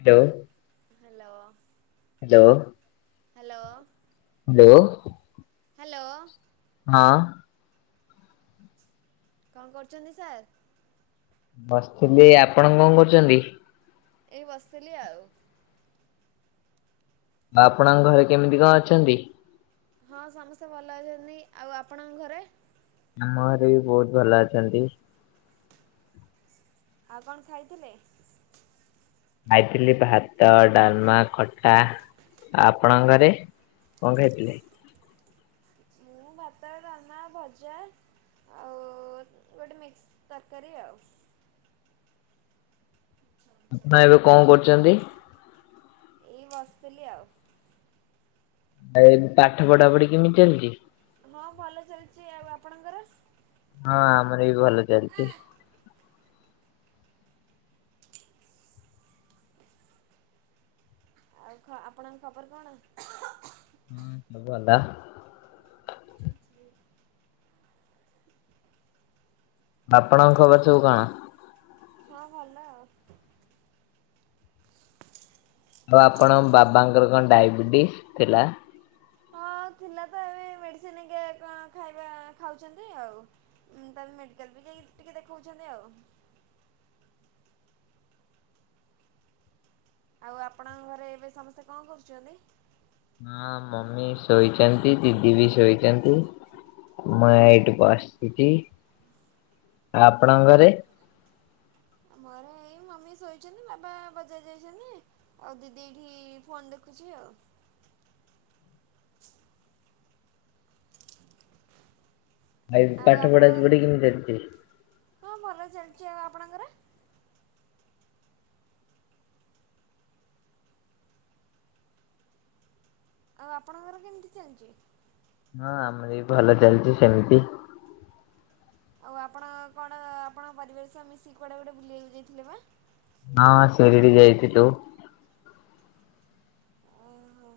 Hello. Hello. Hello. Hello. Hello. Hello. ହଁ। କଣ କରୁଛନ୍ତି ସାର୍? ବସିଥିଲି। ଆପଣ କଣ କରୁଚନ୍ତି? ଏଇ ବସିଥିଲି ଆଉ। ଆଉ ଆପଣଙ୍କ ଘରେ କେମିତି କଣ ଅଛନ୍ତି? ହଁ ସମସ୍ତେ ଭଲ ଅଛନ୍ତି। ଆଉ ଆପଣଙ୍କ ଘରେ? ଆମ ଘରେ ବି ବହୁତ ଭଲ ଅଛନ୍ତି। ଆଉ କଣ ଖାଇଥିଲେ? ଖାଇଥିଲି ଭାତ, ଡାଲମା, ଖଟା। ଆପଣଙ୍କ ଘରେ କଣ ଖାଇଥିଲେ? ମୁଁ ଭାତ, ଡାଲମା, ଭଜା ଆଉ ଗୋଟେ ମିକ୍ସ ତରକାରୀ ଆଉ। ଆପଣ ଏବେ କଣ କରୁଚନ୍ତି? ଏଇ ବସିଥିଲି ଆଉ। ଏଇ ପାଠ ପଢାପଢି କେମିତି ଚାଲିଚି? ହଁ ଭଲ ଚାଲିଚି। ଆଉ ଆପଣଙ୍କର? ହଁ ଆମର ବି ଭଲ ଚାଲଚି। ଆଉ ଖ ଆପଣଙ୍କ ଖବର କଣ? ହଁ ସବୁ ଭଲ। ଆପଣଙ୍କ ଖବର ସବୁ କଣ? ହଁ ଭଲ ଆଉ। ଆଉ ଆପଣଙ୍କ ବାବାଙ୍କର କଣ ଡାଇବେଟିସ୍ ଥିଲା? ହଁ ଥିଲା ତ, ଏବେ ଏଇ ମେଡିସିନ ହେଇକା କଣ ଖାଇବା ଖାଉଛନ୍ତି ଆଉ। ଉମ୍ ତାପରେ ମେଡିକାଲ ବି ଯାଇକି ଟିକେ ଦେଖଉଛନ୍ତି ଆଉ। ଆଉ ଆପଣଙ୍କ ଘରେ ଏବେ ସମସ୍ତେ କଣ କରୁଛନ୍ତି? ହଁ ମମି ଶୋଇଚନ୍ତି, ଦିଦି ବି ଶୋଇଚନ୍ତି। ମୁଁ ଏଇଠି ବସିଚି। ଆଉ ଆପଣଙ୍କ ଘରେ? ଆମ ଘରେ ଏଇ ମମି ଶୋଇଛନ୍ତି, ବାବା ବଜାର ଯାଇଛନ୍ତି ଆଉ ଦିଦି ଏଇଠି ଫୋନ ଦେଖୁଛି ଆଉ। ଭାଇ ଆଉ ପାଠ ଆପଣ ପଢାପଢ଼ି କେମିତି ଚାଲିଛି? ହଁ ଭଲ ଚାଲଚି। ଆଉ ଆପଣଙ୍କର? ଆଉ ଆପଣଙ୍କର କେମିତି ଚାଲିଚି? ହଁ ଆମର ଏ ବି ଭଲ ଚାଲିଚି, ସେମତି। ଆଉ ଆପଣଙ୍କ କଣ ଆପଣଙ୍କ ପରିବାର ସହ ମିଶିକି କୁଆଡ଼େ ଗୋଟେ ବୁଲିବାକୁ ଯାଇଥିଲେ ବା? ହଁ ଶିରିଡି ଯାଇଥିଲୁ ଓହୋ।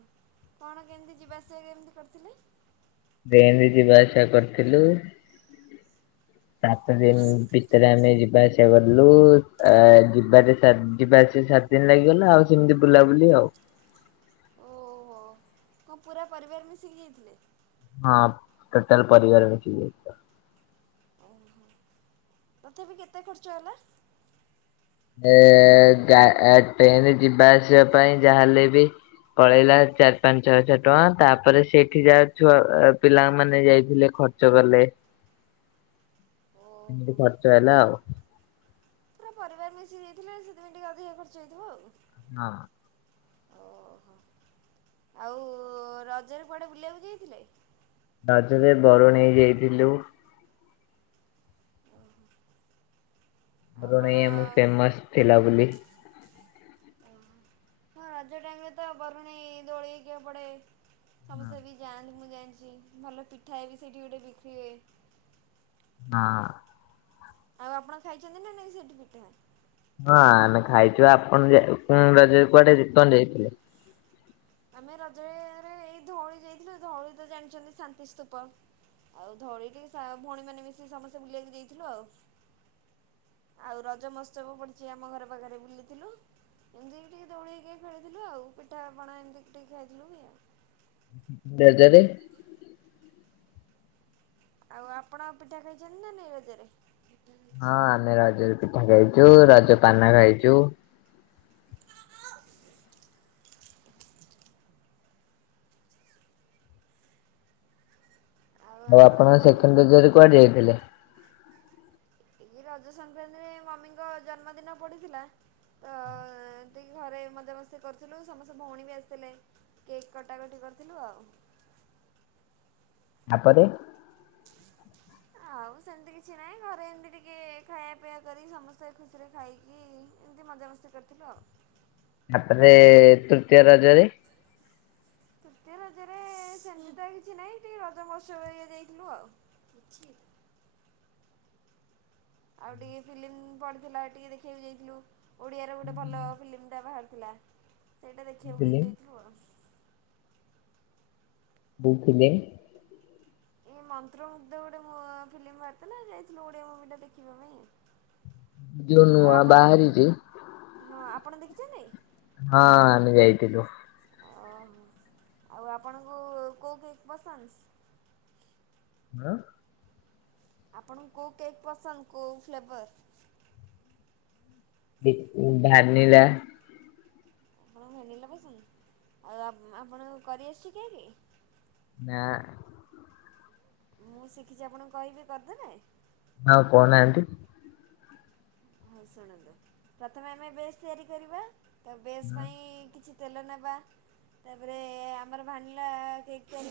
କଣ କେନ୍ତି ଯିବା ଆସିବା କେମତି କରିଥିଲେ? ଟ୍ରେନରେ ଯିବା ଆସିବା କରିଥିଲୁ ସାତ ଦିନ ଭିତରେ ଆମେ ଯିବା ଆସିବା ଗଲୁ, ଆ ଯିବାରେ ଚାର ଯିବା ଆସିବା ସାତ ଦିନ ଲାଗିଗଲା, ଆଉ ସେମତି ବୁଲାବୁଲି ଆଉ। ଓହୋ। ହଁ ପୁରା ପରିବାର ମିଶିକି ଯାଇଥିଲେ? ହଁ ଟୋଟାଲ ପରିବାର ମିଶିକି ଯାଇଥିଲୁ। ଓହୋ। ତଥାପି କେତେ ଖର୍ଚ୍ଚ ହେଲା? ଏ ଗା ଟ୍ରେନରେ ଯିବା ଆସିବା ପାଇଁ ଯାହାହେଲେ ବି ପଳେଇଲା ଚାରି ପାଞ୍ଚ ହଜାର ଟଙ୍କା ତାପରେ ସେଇଠି ଯା ଛୁଆ ପିଲା ମାନେ ଯାଇଥିଲେ ଖଚ୍ଚ ଖର୍ଚ୍ଚ କଲେ ଏମିତି ଓହୋ। ଖର୍ଚ୍ଚ ହେଲା ଆଉ। ପୁରା ପରିବାର ମିଶି ଦେଇଥିଲେ ସେଥିପାଇଁ ଟିକେ ଅଧିକା ଖର୍ଚ୍ଚ ହେଇଥିବ ଆଉ। ହଁ। ଓହୋ ଆଉ ରଜରେ କୁଆଡ଼େ ବୁଲିବାକୁ ଯାଇଥିଲେ। ରାଜରେ ବରୁଣେଇ ଯାଇଥିଲୁ। ଆଉ କଣ ବରୁଣେଇ ଆମ ଫେମସ ଥିଲା ବୋଲି ଓ ହଁ ରଜ ଟାଇମ ରେ ତ ବରୁଣୀ ଦୋଳି କେ ପଡ଼େ ସମସ୍ତେ ବି ଯାଆନ୍ତି ମୁଁ ଜାଣିଛି ଭଲ ପିଠାଏ ବି ସେଇଠି ଗୋଟେ ବିକ୍ରି ହୁଏ। ହଁ। ଆଉ ଆପଣ ଖାଇଛନ୍ତି ନା ନାଇଁ ସେଠି ପିଠା? ହଁ ଆମେ ଖାଇଛୁ ଆପଣ ରଜ କୁଆଡେ କଣ ଯାଇଥିଲେ। ଆମେ ରଜରେ ଏଇ ଧଉଳି ଯାଇଥିଲୁ ଧଉଳି ତ ଜାଣିଛନ୍ତି ଶାନ୍ତିସ୍ତୂପ। ଆଉ ଧଳିଟି ଭଉଣୀ ମାନେ ମିଶିକି ସମସ୍ତେ ବୁଲିବାକୁ ଯାଇଥିଲୁ ଆଉ। ଆଉ ରଜ ମହୋତ୍ସବ ପଡିଛି ଆମ ଘର ପାଖରେ ବୁଲିଥିଲୁ। ଏମିତି ବି ଟିକେ ଦୌଉଳି ଖେଳିଥିଲୁ ଆଉ ପିଠାପଣା ଏମତି ଟିକେ ଖାଇଥିଲୁ କି ଆଉ ଜାଜାରେ। ଆଉ ଆପଣ ପିଠା ଖାଇଛନ୍ତି ନା ନାଇଁ ରଜରେ? ହଁ ଆମେ ରଜରେ ପିଠା ଖାଇଛୁ ରଜ ପାନ ଖାଇଛୁ। [inaudible] ଆଉ ଆପଣଙ୍କ ଆପଣ ଘରେ? ସେକଣ୍ଡ ରଜ ରେ କୁଆଡେ ଯାଇଥିଲେ? ଏ ରଜ ସଂକ୍ରାନ୍ତିରେ ମମିଙ୍କ ଜନ୍ମଦିନ ପଡ଼ିଥିଲା। ତ ଟିକେ ଘରେ ମଜାମସ୍ତି କରୁଥିଲୁ ସମସ୍ତେ ଭଉଣୀ ବି ଆସିଥିଲେ। କେକ୍ କଟାକଟି କରିଥିଲୁ ଆଉ। ଆପରେ ଆଉ ସେମିତି କିଛି ନାହିଁ ଘରେ ଏମିତି ଟିକେ ଖାଇବା ପିଇବା କରି ସମସ୍ତେ ଖୁସିରେ ଖାଇକି ଏମିତି ମଜାମସ୍ତି କରିଥିଲୁ ଆଉ। ତାପରେ ତୃତୀୟ ରଜରେ। ତୃତୀୟ ରଜରେ ସେମିତି କିଛି ନାହିଁ ଟିକେ ରଜମହୋତ୍ସବ ହେରିକା ଯାଇଥିଲୁ ଆଉ। ଆଉ ଟିକେ ଫିଲ୍ମ ପଡ଼ିଥିଲା ଟିକେ ଦେଖିବାକୁ ଯାଇଥିଲୁ ଓଡ଼ିଆରେ ଗୋଟେ ଭଲ ଫିଲ୍ମଟା ବାହାରି ହେଲା ସେଇଟା ଦେଖିବାକୁ ଥିଲି ଯାଇଥିଲୁ ଆଉ। ବଉକୁ ଦେ। ଏଇ ମନ୍ତ୍ର ମୁଗ୍ଧ ଗୋଟେ ଫିଲ୍ମ ବାହାରିଥିଲା ଯାଇଥିଲୁ ଓଡ଼ିଆ ମୁଭି ଟା ଦେଖିବା ପାଇଁ। ଯୋଉ ଆଉ ନୂଆ ଆପଣ, ବାହାରିଛି ହଁ ଆପଣ ଦେଖିଛନ୍ତି? ହଁ ଆମେ ଯାଇଥିଲୁ। ଓହୋ ଆଉ ଆପଣଙ୍କୁ କୋଉ କେକ୍ ପସନ୍ଦ? ହଁ। ଆପଣଙ୍କୁ କୋଉ କେକ୍ ପସନ୍ଦ କୋଉ ଫ୍ଲେବର? ଭାନିଲା। ଆପଣଙ୍କୁ ଭାନିଲା ପସନ୍ଦ ଆଉ ଆପଣଙ୍କୁ କରିଆସୁଛି କେକ? ନା। ମୁଁ ଶିଖିଛି ଆପଣଙ୍କୁ କହିବି କରିଦେବେ। ଆଉ କହୁନାହାନ୍ତି। ହଉ ଶୁଣନ୍ତୁ ପ୍ରଥମେ ଆମେ ବେଶ ତିଆରି କରିବା ତ ବେଶ ପାଇଁ କିଛି ତେଲ ନେବା ତାପରେ ଆମର ଭାନିଲା କେକ୍ ଟା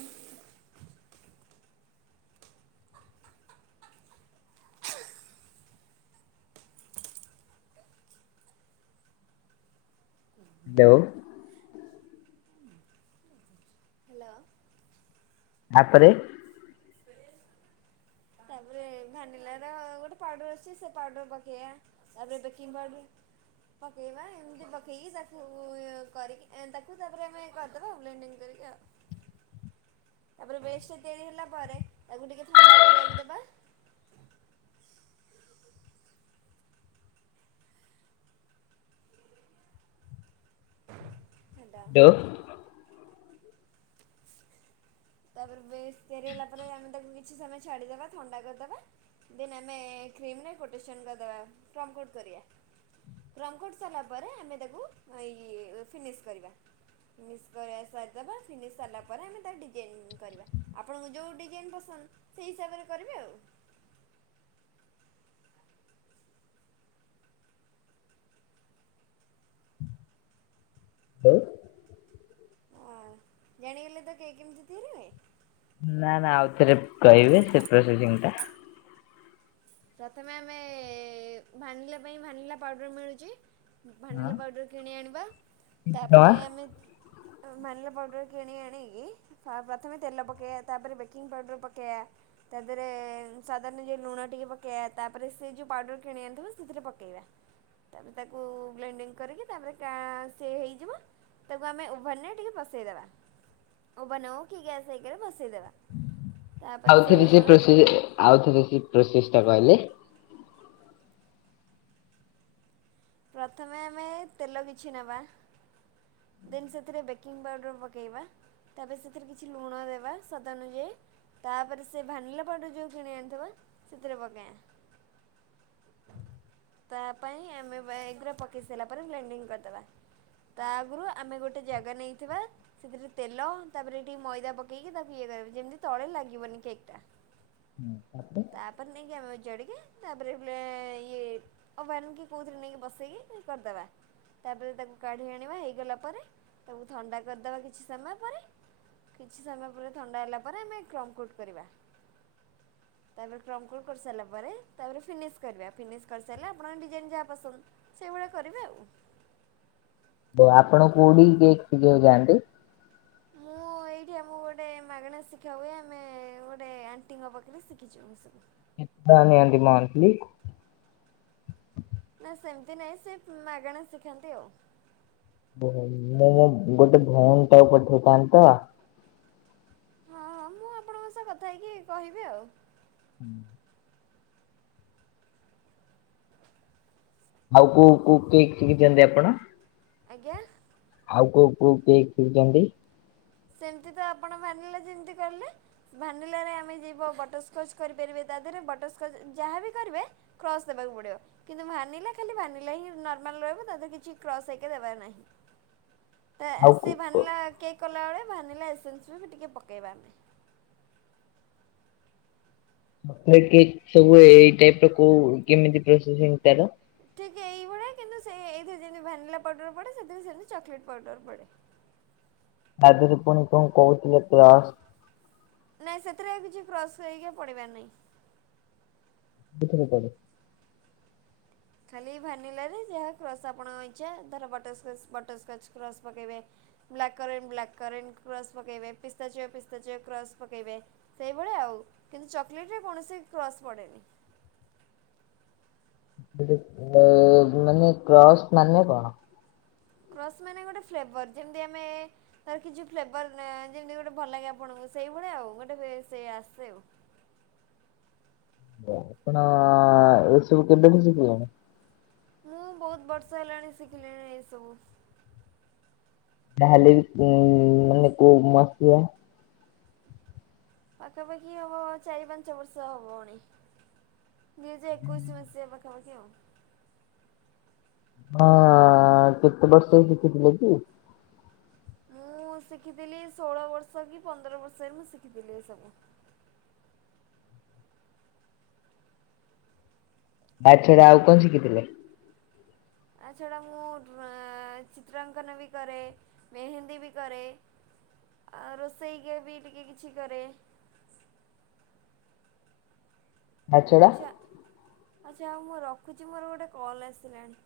[unintelligible] ହ୍ୟାଲୋ। ତାପରେ ତାପରେ ଭାନିଲାର ଗୋଟେ ପାଉଡ଼ର ଆସୁଛି ସେ ପାଉଡ଼ର ପକେଇବା। ତାପରେ ବେକିଂ ପାଉଡର। ପକେଇବା ଏମିତି ପକେଇକି ତାକୁ କରିକି ଏଁ ତାକୁ ତାପରେ ଆମେ କରିଦେବା ବ୍ଲେଣ୍ଡିଙ୍ଗ କରିକି ଆଉ। [inaudible] ତାପରେ ବେଶଟା ତିଆରି ହେଲା ପରେ ତାକୁ ଟିକେ ଥଣ୍ଡା କରିବାକୁ ଦେବା। ହେଣ୍ଡା। ଦଉ ତାପରେ ବେଶ ତିଆରି ହେଲା ପରେ ଆମେ ତାକୁ କିଛି ସମୟ ଛାଡିଦବା ଥଣ୍ଡା କରିଦବା। ଦେନ ଆମେ କ୍ରିମ ନାହିଁ କୋଟେସନ୍ କରିଦେବା ଫ୍ରମ କୋଟ କରିବା। ଫ୍ରମକୋଟ ସାରିଲା ପରେ ଆମେ ତାକୁ ଇ ଫିନିଶ କରିବା। ଫିନିଶ କରିବା ସାରିଦେବା ଫିନିଶ ସରିଲା ପରେ ଆମେ ତାଡି ଡିଜାଇନ କରିବା ଆପଣଙ୍କୁ ଯେଉଁ ଡିଜାଇନ୍ ପସନ୍ଦ ସେହି ହିସାବରେ କରିବେ ଆଉ। ହଁ। ହଁ ଜାଣିଗଲେ ତ କେକ କେମିତି ତିଆରି ହୁଏ। ନା ନା ଆଉ ଥରେ କହିବେ ସେ ପ୍ରୋସେସିଂ ଟା। ପ୍ରଥମେ ଆମେ ଭାନିଲା ପାଇଁ ଭାନିଲା ପାଉଡର ମିଳୁଛି। ହଁ ଭାନିଲା ପାଉଡ଼ର କିଣି ଆଣିବା କେତେ ଟଙ୍କା? ତାପରେ ଆମେ ଭାନିଲା ପାଉଡ଼ର କିଣି ଆଣିକି ପ ପ୍ରଥମେ ତେଲ ପକେଇବା, ତାପରେ ବେକିଂ ପାଉଡ଼ର ପକେଇବା। ତା ଦେହରେ ସ୍ୱାଦ ଅନୁଯାୟୀ ଲୁଣ ଟିକେ ପକେ ତାପରେ ସେ ଯୋଉ ପାଉଡ଼ର କିଣି ଆଣିଥିବ ସେଥିରେ ପକେଇବା। ତାପରେ ତାକୁ ବ୍ଲେଣ୍ଡିଙ୍ଗ କରିକି ତାପରେ କା ସେ ହେଇଯିବ। ତାକୁ ଆମେ ଓଭାନରେ ଟିକେ ବସେଇଦେବା। ଓଭାନ ହୋଉ କିି ଗ୍ୟାସ୍ ଆଇକାରେ ବସେଇଦେବା। ତାପରେ ଆଉଥରେ ସେ ହେଇଗଲା ପ୍ରୋସେସ ଆଉଥରେ ସେ ପ୍ରୋସେସ ଟା କହିଲେ। ପ୍ରଥମେ ଆମେ ତେଲ କିଛି ନେବା। ଦେନ୍ ସେଥିରେ ବେକିଂ ପାଉଡ଼ର ପକେଇବା ତାପରେ ସେଥିରେ କିଛି ଲୁଣ ଦେବା ସ୍ୱାଦାନୁଯାୟୀ। ତାପରେ ସେ ଭାନିଲା ପାଉଡ଼ର ଯେଉଁ କିଣି ଆଣିଥିବ ସେଥିରେ ପକେଇବ। ହ ତା ପାଇଁ ଆମେ ଏଗ୍ର ପକାଇ ସାରିଲା ପରେ ଲ୍ୟାଣ୍ଡିଙ୍ଗ କରିଦେବା। ତା ଆଗୁରୁ ଆମେ ଗୋଟେ ଜାଗା ନେଇଥିବା। ସେଥିରେ ତେଲ ତାପରେ ଟିକେ ମଇଦା ପକେଇକି ତାକୁ ଇଏ କରିବେ ଯେମିତି ତଳେ ଲାଗିବନି କେକ୍ ଟା। ହୁଁ ତାପରେ ନେଇକି ଆମେ ଜଡିକେ ତାପରେ ବ୍ଲେ ଇଏ ଓଭାନ୍ କି କୋଉଥିରେ ନେଇକି ବସେଇକି କରିଦବା। ତାପରେ ତାକୁ କାଢି ଆଣିବା ହେ ଗଲା ପରେ ତାକୁ ଥଣ୍ଡା କରିଦବା କିଛି ସମୟପରେ। କିଛି ସମୟ ପରେ ଥଣ୍ଡା ହେଲା ପରେ ଆମେ କ୍ରମ୍ କୋଟ କରିବା। [inaudible] ତାପରେ କ୍ରମ କୋଟ କରିସାରିଲା ପରେ ତାପରେ ଫିନିଶ କରିବା। ଫିନିଶ କରିସାରିଲେ ଆପଣଙ୍କ ଡିଜାଇନ ଯାହା ପସନ୍ଦ ସେଇଭଳିଆ କରିବେ ଆଉ। ଉ ଆପଣ କୋଉଠି କେକ ଶିଖା ଜାଣିଲେ? ଠୀ ଆମକୁ ଗୋଟେ ମାଗଣା ଶିଖା ହୁଏ ଆମେ ଗୋଟେ ଆଣ୍ଟିଙ୍କ ପାଖରେ ଶିଖିଛୁ ସବୁ। [unintelligible] ନିଅନ୍ତି ମନ୍ଥଲି? ନା ସେମିତି ନାହିଁ ସେ ମାଗଣା ଶିଖାନ୍ତି ଆଉ। ଉ ମୁଁ ମୋ ଗୋଟେ ଭଉଣୀ ଟାକୁ ପଠେଇଥାନ୍ତି ତ। ହଁ ହଁ ମୁଁ ଆପଣଙ୍କ ସହ କଥା ହେଇକି କହିବି ଆଉ। ହୁଁ। ଆଉ କୋଉ କୋଉ କି କେକ ସିଖିଚନ୍ତି ଆପଣ? ଆଜ୍ଞା? ଆଉ କୋଉ କୋଉ କିଏ ଶିଖିଚନ୍ତି? ସେମିତି ତ ଆପଣ ଭାନିଲା ଯେମିତି କଲେ ଭାନିଲାରେ ଆମେ ଯିବ ବଟରସ୍କଚ୍ କରିପାରିବେ ତା ଦେହରେ ବଟରସ୍କଚ୍ ଯାହା ବିି କରିବେ କ୍ରସ୍ ଦେବାକୁ ପଡିବ। କିନ୍ତୁ ଭାନିଲା ଖାଲି ଭାନିଲା ହିଁ ନର୍ମାଲ ରହିବ ତାରେ କିଛି କ୍ରସ୍ ହେଇକି ଦେବାର ନାହିଁ। ତ ଆଉ କୋ ସେ ଭାନିଲା କେକ୍ କଲାବେଳେ ଭାନିଲା ଏସେନ୍ସରେ ବି ଟିକେ ପକେଇବା। [unintelligible] ସବୁ ଏଇ ଟାଇପ ର କୋଉ କେମିତି ପ୍ରୋସେଶିଂ ଟା ଠିକ୍ ଏଇଭଳିଆ କିନ୍ତୁ ସେ ଏଇଥିରେ ଯେମତି ଭ୍ୟାନିଲା ପାଉଡ଼ର ପଡ଼େ ସେଥିରେ ସେମିତି ଚକୋଲେଟ୍ ପାଉଡ଼ର ପଡ଼େ। ତା ଦେହରେ ପୁଣି କଣ କହୁଥିଲେ ପିଆ ନାଇଁ ସେଥିରେ ଆଉ କିଛି କ୍ରସ କରିକି ପଡିବାର ନାହିଁ। ଭିତରେ ପ ଖାଲି ଭାନିଲାରେ ଯାହା କ୍ରସ୍ ଆପଣଙ୍କ ଇଛା ଧର ବଟରସ୍କଚ ବଟରସ୍କଚ୍ କ୍ରସ୍ ପକେଇବେ। ବ୍ଲାକ୍ କରେ ବ୍ଲାକ୍ କରେ କ୍ରସ୍ ପକେଇବେ ପିସ୍ତାଚୟ ପିସ୍ତାଚୟ କ୍ରସ୍ ପକେଇବେ। ସେଇଭଳିଆ ଆଉ କିନ୍ତୁ ଚକୋଲେଟରେ କୌଣସି କ୍ରସ୍ ପଡ଼େନି। ଏଠି ଅ ମାନେ କ୍ରସ୍ ମାନେ କଣ? କ୍ରସ୍ ମାନେ ଗୋଟେ ଫ୍ଲେଭର ଯେମିତି ଆମେ ତାର କିଛି ଫ୍ଲେଭର ନାଏ ଯେମିତି ଗୋଟେ ଭଲ ଲାଗେ ଆପଣଙ୍କୁ ସେଇଭଳିଆ ଆଉ ଗୋଟେ ସେ ଆସେ ଆଉ। [unintelligible] ମୁଁ ବହୁତ ବର୍ଷ ହେଲାଣି ଶିଖିଲିଣି ଏଇସବୁ। ତାହେଲେ ବି ଉଁ ମାନେ କୋଉ ମସିହା? ପାଖାପାଖି ହବ ଚାରି ପାଞ୍ଚ ବର୍ଷ ହବଣି। ଦୁଇ ହଜାର ଏକୋଇ ମସିହା ପାଖାପାଖି। ଆ କେତେ ବର୍ଷ ହେଇଚି [unintelligible] ମୁଁ ଶିଖିଥିଲି ଷୋଳ ବର୍ଷ କି ପନ୍ଦର ବର୍ଷରେ ମୁଁ ଶିଖିଥିଲି ଏ ସବୁ। ତା ଛଡା ଆଉ ଙ୍କ ଶିଖିଥିଲେ? ତା ଛଡ଼ା ମୁଁ ଡ୍ର ଚିତ୍ରାଙ୍କନ ବି କରେ ମେହେନ୍ଦୀ ବି କରେ। ଆଉ ରୋଷେଇଗୀ ବି ଟିକେକିଛି କରେ। ତା ଛଡା ଆଛା ଆଛା ଆଉ ମୁଁ ରଖୁଛି ମୋର ଗୋଟେ କଲ୍ ଆସିଲାଣି।